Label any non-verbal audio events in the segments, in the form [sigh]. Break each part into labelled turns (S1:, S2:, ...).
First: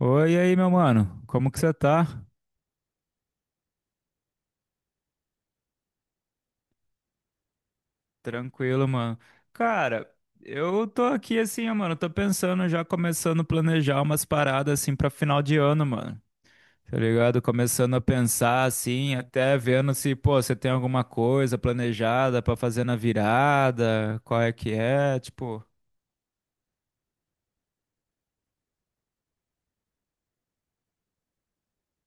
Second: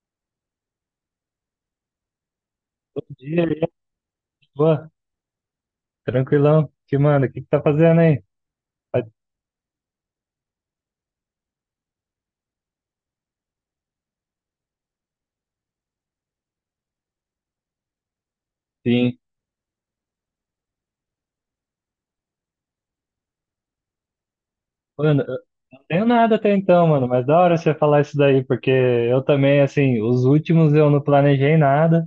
S1: Oi, e aí, meu mano. Como que você tá?
S2: Bom dia, e aí, boa, tranquilão. Que manda? O que que tá fazendo aí?
S1: Tranquilo,
S2: Ah,
S1: mano. Cara, eu tô aqui assim, ó, mano. Tô pensando, já começando a planejar umas paradas assim pra final de ano, mano. Tá ligado? Começando a pensar assim,
S2: sim.
S1: até vendo se, pô, você tem alguma coisa planejada pra fazer na virada, qual é que é,
S2: Mano, eu
S1: tipo.
S2: não tenho nada até então, mano, mas da hora você falar isso daí, porque eu também, assim, os últimos eu não planejei nada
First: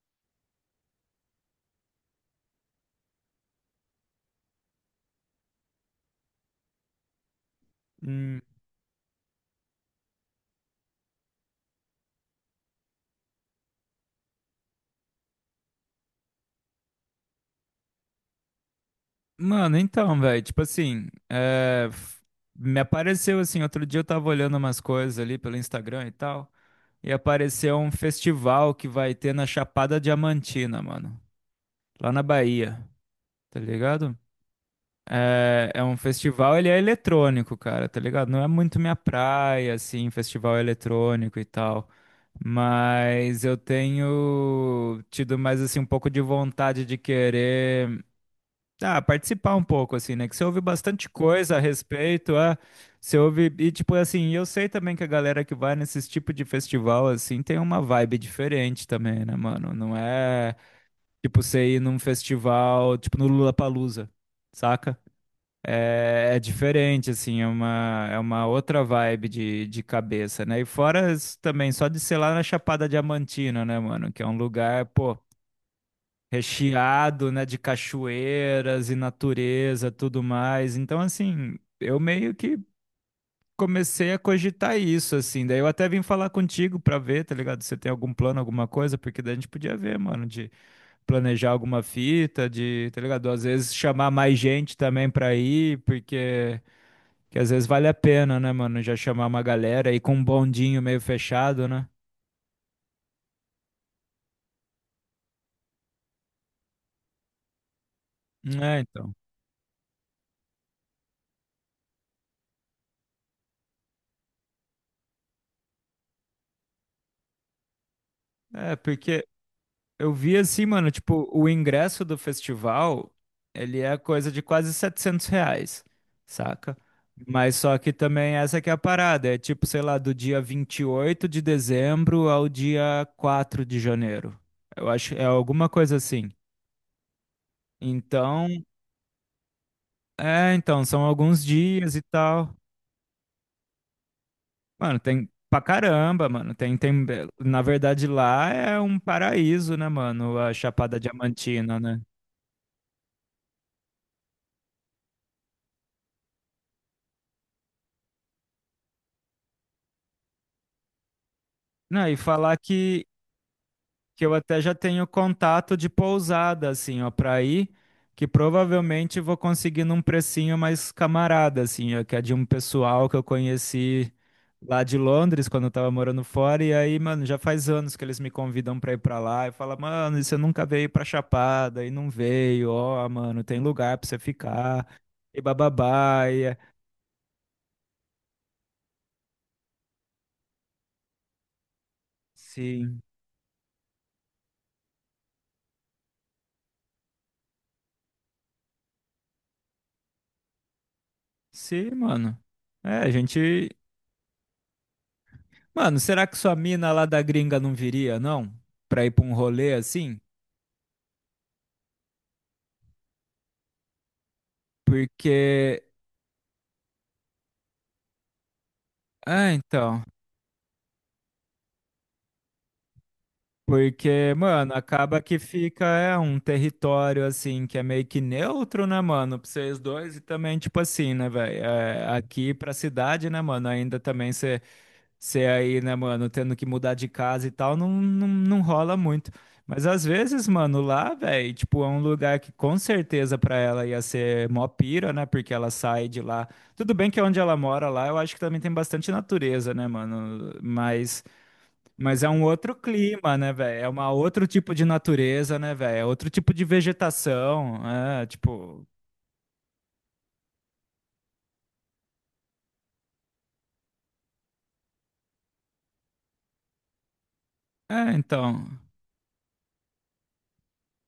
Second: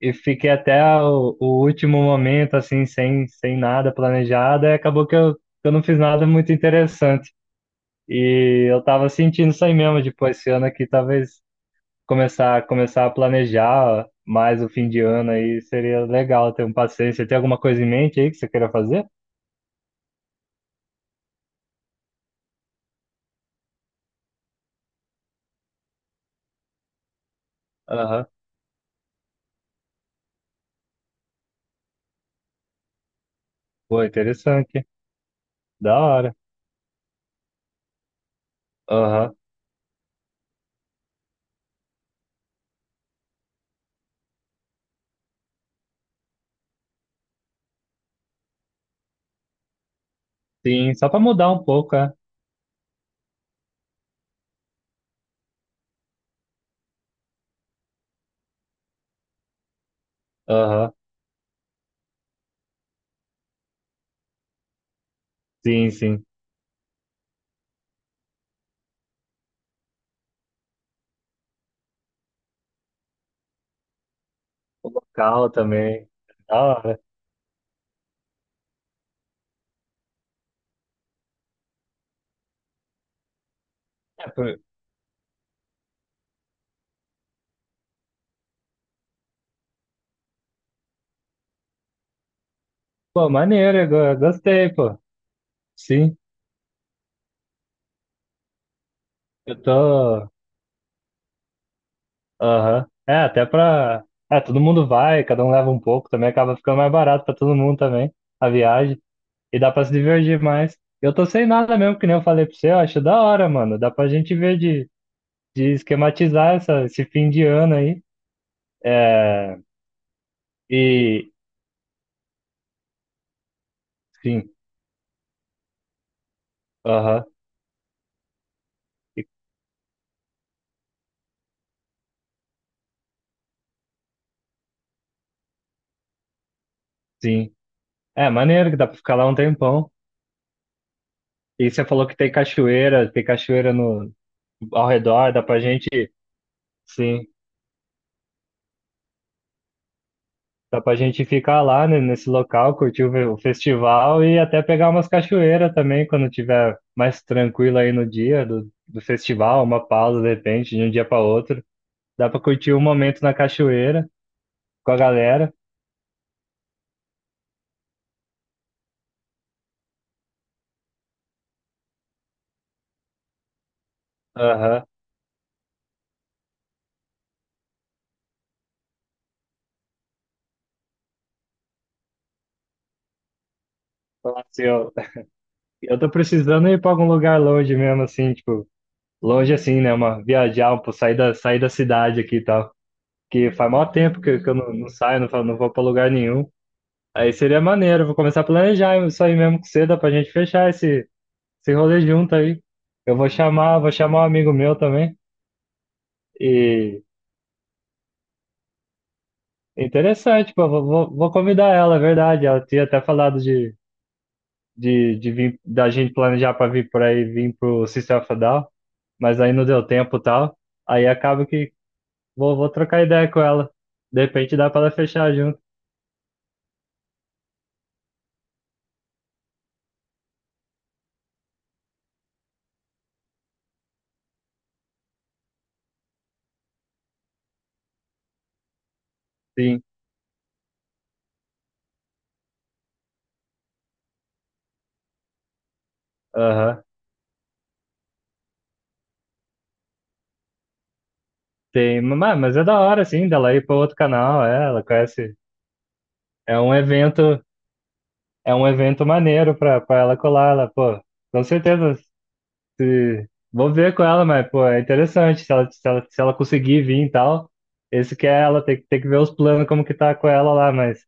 S2: e fiquei até o último momento, assim, sem nada planejado, e acabou que eu não fiz nada muito interessante.
S1: hum,
S2: E eu tava sentindo isso aí mesmo, tipo, esse ano aqui talvez começar a planejar mais o fim de ano aí seria legal ter um passeio. Você tem alguma coisa em mente aí que você queira fazer?
S1: Mano, então, velho, tipo assim, me apareceu assim, outro dia eu tava olhando umas coisas ali pelo Instagram e tal. E apareceu um
S2: Aham.
S1: festival que vai ter na Chapada Diamantina, mano. Lá na Bahia, tá
S2: Pô,
S1: ligado?
S2: interessante.
S1: É um
S2: Da hora.
S1: festival, ele é eletrônico, cara, tá ligado? Não é muito minha
S2: Aham.
S1: praia, assim, festival eletrônico e tal. Mas eu tenho tido mais, assim, um pouco de vontade de querer. Ah, participar um pouco, assim, né? Que você ouve
S2: Sim,
S1: bastante
S2: só pra mudar
S1: coisa a
S2: um pouco, é.
S1: respeito, você ouve, e tipo assim, eu sei também que a galera que vai nesses tipo de festival, assim, tem uma vibe diferente também, né, mano? Não é
S2: Aham.
S1: tipo você ir num festival, tipo no Lollapalooza, saca?
S2: Sim, sim.
S1: É diferente, assim, é uma outra vibe de cabeça, né? E fora isso também, só de ser lá na Chapada Diamantina, né, mano? Que é um lugar,
S2: O
S1: pô,
S2: local também. Da hora.
S1: recheado, né, de cachoeiras e natureza, tudo mais. Então, assim, eu meio que comecei a
S2: É, pô,
S1: cogitar isso, assim. Daí eu até vim falar contigo pra ver, tá ligado? Se você tem algum plano, alguma coisa, porque daí a gente podia ver, mano, de planejar alguma fita, de, tá ligado?
S2: pô,
S1: Às vezes
S2: maneiro,
S1: chamar
S2: eu
S1: mais
S2: gostei,
S1: gente
S2: pô.
S1: também pra ir,
S2: Sim,
S1: porque que às vezes vale a pena, né, mano? Já chamar uma
S2: eu
S1: galera e com um
S2: tô.
S1: bondinho meio fechado, né?
S2: Aham. É, até pra. É, todo mundo vai, cada um leva um pouco também, acaba ficando mais barato pra todo mundo também, a
S1: É,
S2: viagem.
S1: então.
S2: E dá pra se divertir mais. Eu tô sem nada mesmo, que nem eu falei pra você, eu acho da hora, mano. Dá pra gente ver de esquematizar esse fim de ano aí.
S1: É, porque
S2: É.
S1: eu vi assim, mano, tipo,
S2: E
S1: o ingresso do festival, ele é coisa de
S2: sim,
S1: quase R$ 700, saca?
S2: aham,
S1: Mas só que também essa que é a
S2: e-
S1: parada, é tipo, sei lá, do dia 28 de dezembro ao dia 4 de janeiro. Eu acho, é alguma coisa assim.
S2: sim. É
S1: Então,
S2: maneiro que dá pra ficar lá um tempão.
S1: então, são alguns
S2: E você
S1: dias e
S2: falou que
S1: tal.
S2: tem cachoeira no ao
S1: Mano, tem
S2: redor,
S1: pra caramba, mano. Tem,
S2: sim,
S1: na verdade, lá é um paraíso, né, mano? A
S2: dá pra
S1: Chapada
S2: gente ficar
S1: Diamantina,
S2: lá,
S1: né?
S2: né, nesse local, curtir o festival e até pegar umas cachoeiras também quando tiver mais tranquilo aí no dia do festival, uma pausa de repente, de um dia para outro.
S1: Não, e
S2: Dá pra
S1: falar
S2: curtir um
S1: que
S2: momento na cachoeira
S1: que eu até já
S2: com a
S1: tenho
S2: galera.
S1: contato de pousada, assim, ó, pra ir, que provavelmente vou conseguir num precinho mais camarada, assim, ó, que é de um pessoal que eu conheci lá
S2: Aham.
S1: de Londres, quando eu tava morando fora, e aí, mano, já faz anos que eles me convidam pra ir pra lá, e fala, mano, e você nunca veio pra Chapada, e não veio, ó, mano, tem lugar pra você
S2: Falar assim,
S1: ficar,
S2: ó,
S1: e
S2: eu tô
S1: bababá,
S2: precisando ir pra algum lugar longe mesmo, assim, tipo. Longe assim, né? Uma viajar, pô, sair da cidade aqui e tal.
S1: Sim,
S2: Que faz maior tempo que eu não saio, não vou pra lugar nenhum. Aí seria maneiro, vou começar a planejar isso aí mesmo com você, dá pra gente fechar esse
S1: sim,
S2: rolê junto
S1: mano.
S2: aí.
S1: É, a gente,
S2: Vou chamar um amigo meu também.
S1: mano, será que sua mina
S2: E
S1: lá da gringa não viria, não? Pra ir pra um rolê assim?
S2: interessante, pô, vou convidar ela, é verdade. Ela tinha até falado de vir,
S1: Porque.
S2: da gente planejar pra vir por aí, vir pro System of a Down, mas
S1: Ah,
S2: aí não deu
S1: então.
S2: tempo e tal. Aí acaba que, vou trocar ideia com ela. De
S1: Porque,
S2: repente dá
S1: mano,
S2: pra ela
S1: acaba
S2: fechar
S1: que
S2: junto.
S1: fica é, um território assim que é meio que neutro, né, mano? Pra vocês dois e também, tipo assim, né, velho? É, aqui pra cidade, né, mano? Ainda também você ser aí, né, mano, tendo que mudar de casa e tal, não, não, não rola muito.
S2: Sim.
S1: Mas às vezes, mano, lá, velho, tipo, é um lugar que com certeza pra ela ia ser mó pira, né? Porque ela sai de lá.
S2: Aham.
S1: Tudo bem que é onde ela mora lá, eu acho que também tem bastante natureza, né, mano? Mas,
S2: Tem,
S1: mas é um
S2: mas é
S1: outro
S2: da hora, assim,
S1: clima, né,
S2: dela ir pra
S1: velho? É
S2: outro
S1: uma
S2: canal.
S1: outro
S2: É,
S1: tipo
S2: ela
S1: de
S2: conhece.
S1: natureza, né, velho? É outro tipo
S2: É
S1: de
S2: um evento,
S1: vegetação, é,
S2: é um
S1: tipo,
S2: evento maneiro pra ela colar. Ela, pô, com certeza. Se, vou ver com ela, mas, pô, é interessante. Se ela conseguir vir e tal.
S1: é,
S2: Esse que é ela,
S1: então,
S2: tem que ver os planos, como que tá com ela lá, mas.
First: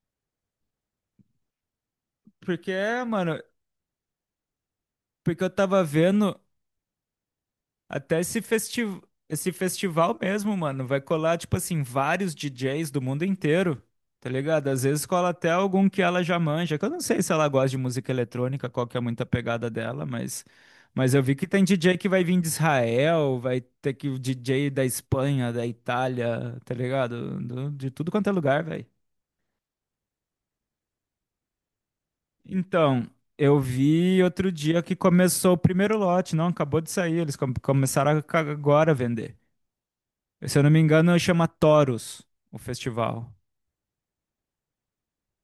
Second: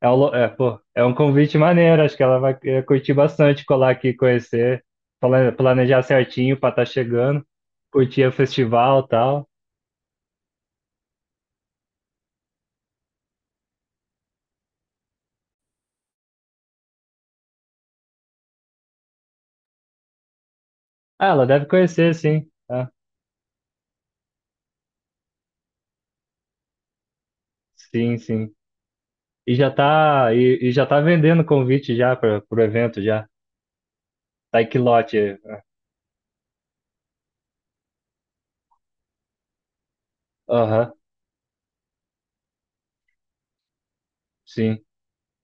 S2: Pô, é um convite maneiro, acho que ela vai
S1: porque,
S2: curtir
S1: mano,
S2: bastante colar aqui, conhecer,
S1: porque eu tava
S2: planejar
S1: vendo.
S2: certinho pra estar chegando,
S1: Até
S2: curtir o
S1: esse
S2: festival
S1: festival,
S2: e tal.
S1: esse festival mesmo, mano, vai colar, tipo assim, vários DJs do mundo inteiro, tá ligado? Às vezes cola até algum que ela já manja, que eu não sei se ela gosta de música eletrônica, qual que é muito a pegada dela, mas eu
S2: Ah,
S1: vi
S2: ela
S1: que tem
S2: deve
S1: DJ que
S2: conhecer,
S1: vai vir
S2: sim.
S1: de
S2: Ah,
S1: Israel, vai ter que o DJ da Espanha, da Itália, tá ligado? De tudo
S2: sim,
S1: quanto é
S2: sim.
S1: lugar, velho.
S2: E já tá vendendo convite já para pro evento
S1: Então,
S2: já.
S1: eu vi outro
S2: Tá em que
S1: dia que
S2: lote.
S1: começou o primeiro lote, não, acabou de sair, eles começaram agora a vender. Se eu não me
S2: Aham,
S1: engano, chama Toros o festival.
S2: sim.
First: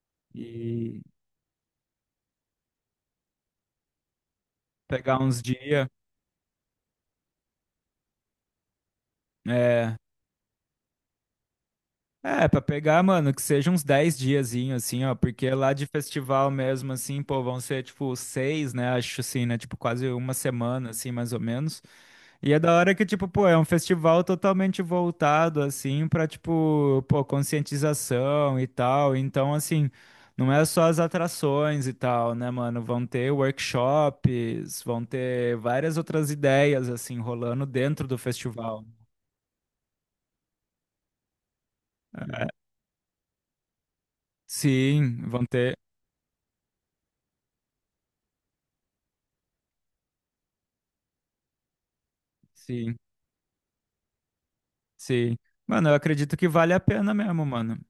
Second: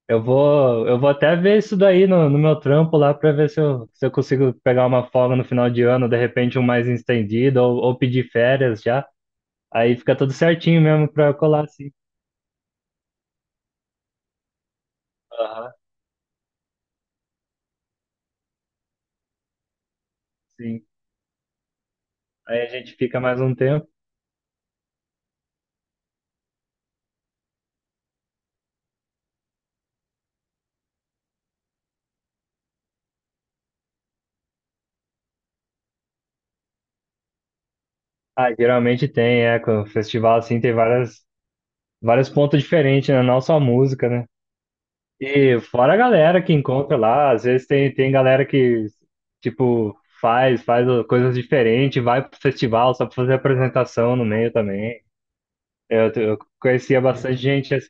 S2: Eu
S1: E
S2: vou até ver isso daí no meu trampo lá pra ver se eu consigo pegar uma
S1: pegar
S2: folga
S1: uns
S2: no final de
S1: dias.
S2: ano, de repente um mais estendido, ou pedir férias já.
S1: É,
S2: Aí fica tudo certinho mesmo pra colar, assim.
S1: é, pra pegar, mano, que seja uns 10 diazinhos, assim, ó. Porque
S2: Aham.
S1: lá de festival mesmo, assim, pô, vão ser tipo seis, né? Acho assim, né? Tipo, quase uma
S2: Sim.
S1: semana, assim, mais ou menos. E é
S2: Aí a
S1: da hora
S2: gente
S1: que,
S2: fica
S1: tipo,
S2: mais
S1: pô,
S2: um
S1: é um
S2: tempo.
S1: festival totalmente voltado, assim, pra, tipo, pô, conscientização e tal. Então, assim, não é só as atrações e tal, né, mano? Vão ter workshops, vão ter várias outras ideias, assim, rolando dentro do
S2: Ah,
S1: festival.
S2: geralmente tem, é, com o festival assim vários pontos diferentes, né? Não só música, né?
S1: Sim, vão
S2: E
S1: ter.
S2: fora a galera que encontra lá, às vezes tem galera que, tipo, faz coisas diferentes, vai pro festival
S1: Sim,
S2: só pra fazer apresentação no meio também.
S1: sim. Mano, eu acredito
S2: Eu
S1: que vale a
S2: conhecia
S1: pena
S2: bastante
S1: mesmo,
S2: gente
S1: mano.
S2: assim.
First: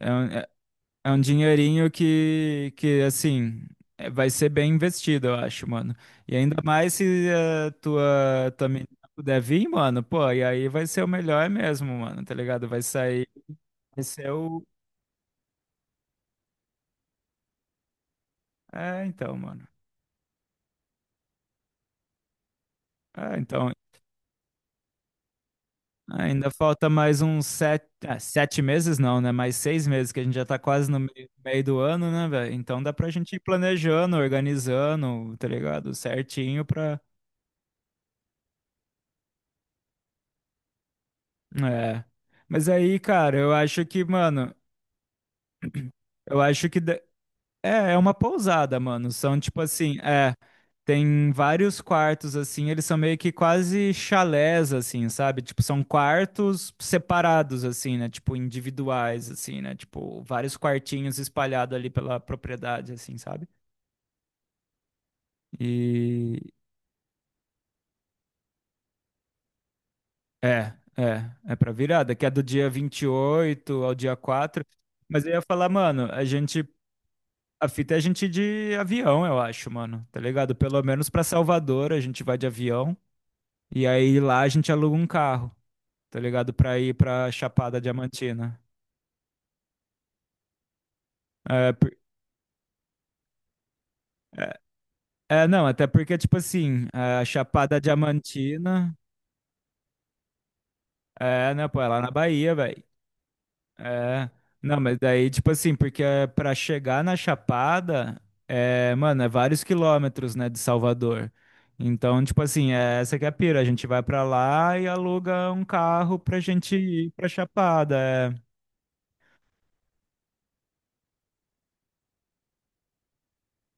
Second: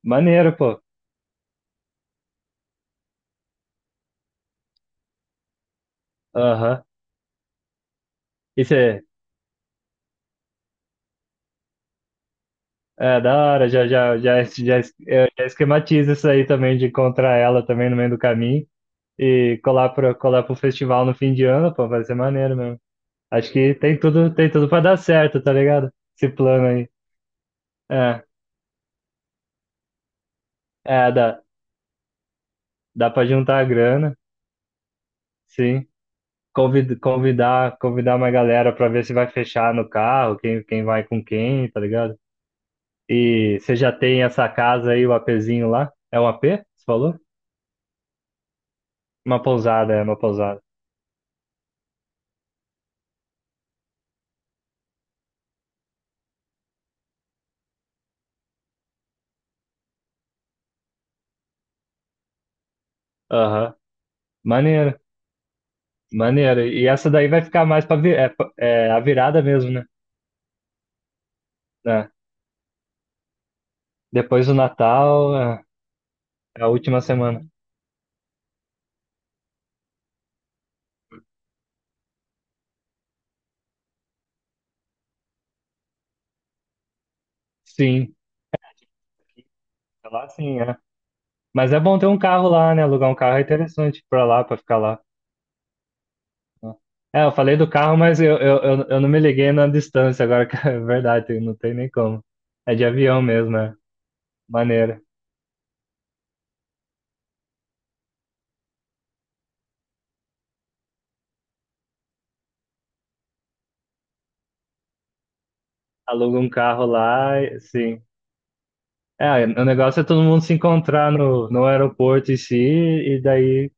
S1: É
S2: Maneiro, pô.
S1: É um dinheirinho que assim, é vai ser bem investido, eu acho, mano. E ainda
S2: Aham.
S1: mais se a tua,
S2: E
S1: tua menina
S2: você
S1: puder vir, mano, pô, e aí vai ser o melhor mesmo, mano, tá ligado? Vai
S2: é,
S1: sair,
S2: da hora,
S1: vai ser o...
S2: eu já esquematizo isso aí também, de encontrar ela também no meio do caminho
S1: É, então,
S2: e
S1: mano.
S2: colar colar pro festival no fim de ano, pô, vai ser maneiro mesmo.
S1: É,
S2: Acho
S1: então,
S2: que tem tudo pra dar certo, tá ligado? Esse
S1: ainda
S2: plano
S1: falta
S2: aí.
S1: mais uns sete, ah,
S2: É,
S1: sete meses não, né? Mais 6 meses, que a gente já tá quase no meio,
S2: dá,
S1: meio do ano, né, velho? Então dá
S2: dá
S1: pra
S2: pra
S1: gente ir
S2: juntar a
S1: planejando,
S2: grana,
S1: organizando, tá
S2: sim.
S1: ligado? Certinho pra...
S2: Convidar uma galera pra ver se vai fechar no carro, quem vai com quem, tá
S1: É.
S2: ligado?
S1: Mas aí, cara, eu
S2: E você
S1: acho
S2: já
S1: que,
S2: tem essa
S1: mano.
S2: casa aí, o APzinho lá? É um
S1: Eu
S2: AP?
S1: acho que
S2: Você falou?
S1: é uma pousada, mano. São
S2: Uma
S1: tipo
S2: pousada,
S1: assim,
S2: é uma
S1: é,
S2: pousada.
S1: tem vários quartos assim, eles são meio que quase chalés assim, sabe? Tipo, são quartos separados assim, né? Tipo, individuais assim, né? Tipo, vários quartinhos espalhados ali pela propriedade assim, sabe?
S2: Aham. Maneiro,
S1: E
S2: maneiro. E essa daí vai ficar mais é a virada mesmo, né?
S1: é pra
S2: É.
S1: virada, que é do dia 28 ao dia
S2: Depois do
S1: 4. Mas eu
S2: Natal,
S1: ia
S2: é,
S1: falar, mano, a gente.
S2: é a última semana.
S1: A fita é a gente ir de avião, eu acho, mano. Tá ligado? Pelo menos pra Salvador a gente vai de avião. E aí lá a gente aluga um carro, tá ligado? Pra ir pra Chapada
S2: Sim,
S1: Diamantina.
S2: é lá sim, é.
S1: É,
S2: Mas é
S1: por-
S2: bom ter um carro lá, né? Alugar um carro é interessante para lá, para
S1: é,
S2: ficar lá.
S1: é, não, até porque, tipo assim, a
S2: É, eu falei do
S1: Chapada
S2: carro, mas
S1: Diamantina.
S2: eu não me liguei na distância agora, [laughs] que é verdade,
S1: É,
S2: não
S1: né,
S2: tem
S1: pô, é
S2: nem
S1: lá na
S2: como.
S1: Bahia,
S2: É
S1: velho.
S2: de avião mesmo, né?
S1: É, não, mas
S2: Maneiro.
S1: daí, tipo assim, porque pra chegar na Chapada, é, mano, é vários quilômetros, né, de Salvador. Então, tipo assim, é, essa que é a pira, a gente vai pra lá e aluga um carro pra
S2: Aluga um
S1: gente
S2: carro
S1: ir pra
S2: lá, sim.
S1: Chapada.
S2: É, o negócio é todo mundo se encontrar no aeroporto em si, e daí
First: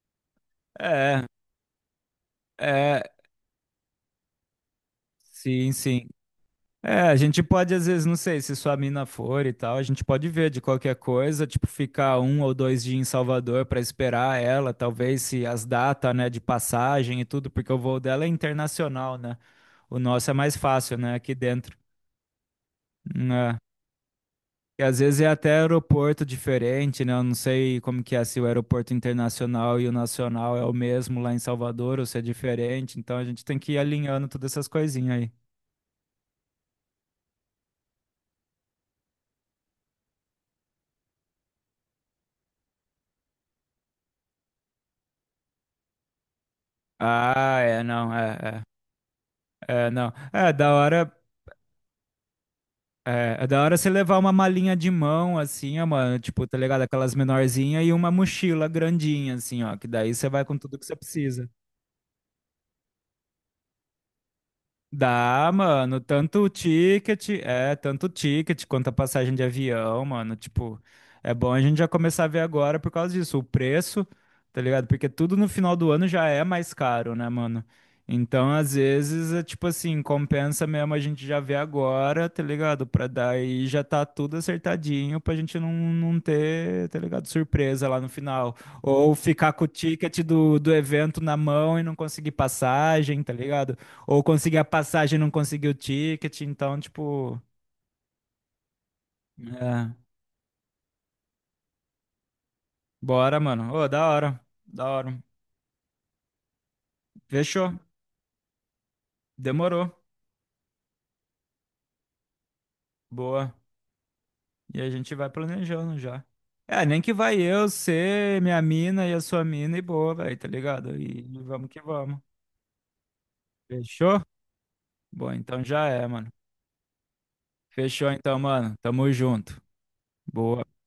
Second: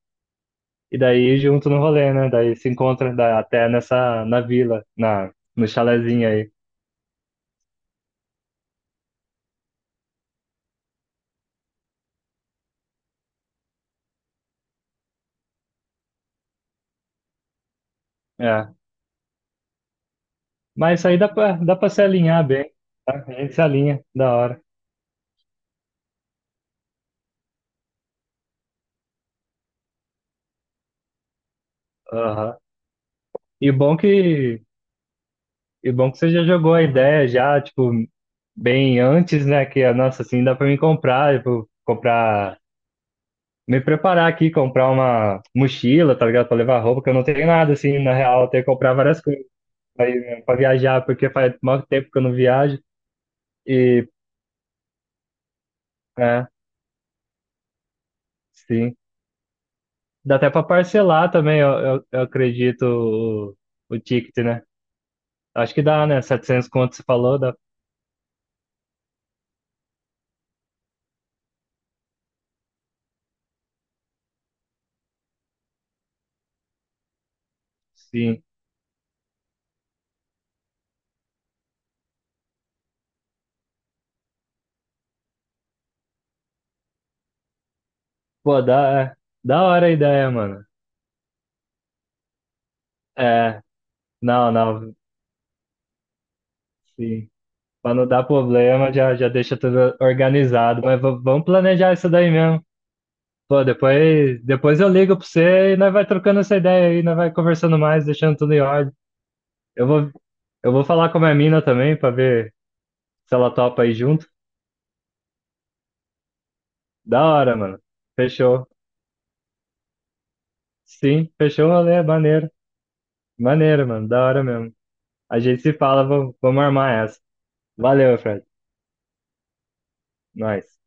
S2: e
S1: É,
S2: daí junto no rolê, né? Daí se
S1: é,
S2: encontra
S1: é,
S2: até nessa, na, no
S1: sim, sim.
S2: chalezinho aí.
S1: É, a gente pode, às vezes, não sei, se sua mina for e tal, a gente pode ver de qualquer coisa, tipo, ficar um ou dois dias em Salvador pra esperar ela, talvez se as datas, né, de passagem e tudo, porque o voo dela é
S2: É.
S1: internacional, né? O nosso é mais fácil,
S2: Mas isso
S1: né?
S2: aí
S1: Aqui dentro.
S2: dá pra se alinhar bem, né?
S1: Hum.
S2: A gente
S1: É.
S2: se alinha, da hora.
S1: E às vezes é até aeroporto diferente, né? Eu não sei como que é, se o aeroporto internacional e o nacional é o mesmo lá em Salvador ou se é
S2: Aham.
S1: diferente. Então a gente tem que
S2: E
S1: ir
S2: bom
S1: alinhando todas
S2: que,
S1: essas coisinhas aí.
S2: e bom que você já jogou a ideia já, tipo, bem antes, né? Que, nossa, assim, dá pra me comprar, me preparar aqui, comprar uma mochila, tá ligado? Pra levar roupa, que eu não tenho
S1: Ah,
S2: nada,
S1: é,
S2: assim,
S1: não,
S2: na real, eu
S1: é,
S2: tenho que comprar várias coisas
S1: é, não.
S2: aí, né,
S1: É
S2: pra
S1: da
S2: viajar,
S1: hora,
S2: porque faz muito tempo que eu não viajo.
S1: é, é da hora você
S2: E,
S1: levar uma malinha de mão, assim, ó, mano, tipo,
S2: é,
S1: tá ligado? Aquelas menorzinhas e uma mochila
S2: sim.
S1: grandinha, assim, ó, que daí você
S2: Dá
S1: vai
S2: até
S1: com
S2: pra
S1: tudo que você
S2: parcelar
S1: precisa.
S2: também, eu acredito, o ticket, né?
S1: Dá,
S2: Acho que
S1: mano,
S2: dá, né?
S1: tanto o
S2: 700 conto, você
S1: ticket,
S2: falou, dá.
S1: é, tanto o ticket quanto a passagem de avião, mano, tipo, é bom a gente já começar a ver agora por causa disso, o preço, tá ligado? Porque tudo no final do ano já é mais caro, né, mano?
S2: Sim.
S1: Então, às vezes, é tipo assim, compensa mesmo a gente já ver agora, tá ligado? Pra daí já tá tudo acertadinho pra gente não, não ter, tá ligado? Surpresa lá no final.
S2: Pô, dá,
S1: Ou
S2: é.
S1: ficar
S2: Da
S1: com o
S2: hora a
S1: ticket
S2: ideia,
S1: do,
S2: mano.
S1: do evento na mão e não conseguir passagem, tá
S2: É,
S1: ligado? Ou
S2: não,
S1: consegui a
S2: não,
S1: passagem e não consegui o ticket, então,
S2: sim.
S1: tipo,
S2: Pra não dar problema, já deixa
S1: é,
S2: tudo organizado. Mas vamos planejar isso daí mesmo.
S1: bora,
S2: Pô,
S1: mano. Ô, da hora,
S2: depois
S1: da
S2: eu ligo
S1: hora.
S2: pra você e nós vai trocando essa ideia aí, nós vai conversando
S1: Fechou,
S2: mais, deixando tudo em ordem. Eu
S1: demorou,
S2: vou, eu vou falar com a minha mina também, pra ver se ela
S1: boa.
S2: topa aí junto.
S1: E a gente vai planejando já. É, nem que
S2: Da
S1: vai
S2: hora,
S1: eu,
S2: mano.
S1: ser minha
S2: Fechou.
S1: mina e a sua mina e boa, velho, tá ligado?
S2: Sim,
S1: E
S2: fechou
S1: vamos
S2: o
S1: que
S2: rolê,
S1: vamos.
S2: maneiro. Maneiro, mano,
S1: Fechou?
S2: da hora mesmo.
S1: Bom,
S2: A gente
S1: então
S2: se
S1: já
S2: fala,
S1: é, mano.
S2: vamos armar essa.
S1: Fechou
S2: Valeu,
S1: então,
S2: Fred.
S1: mano. Tamo junto. Boa.
S2: Nós.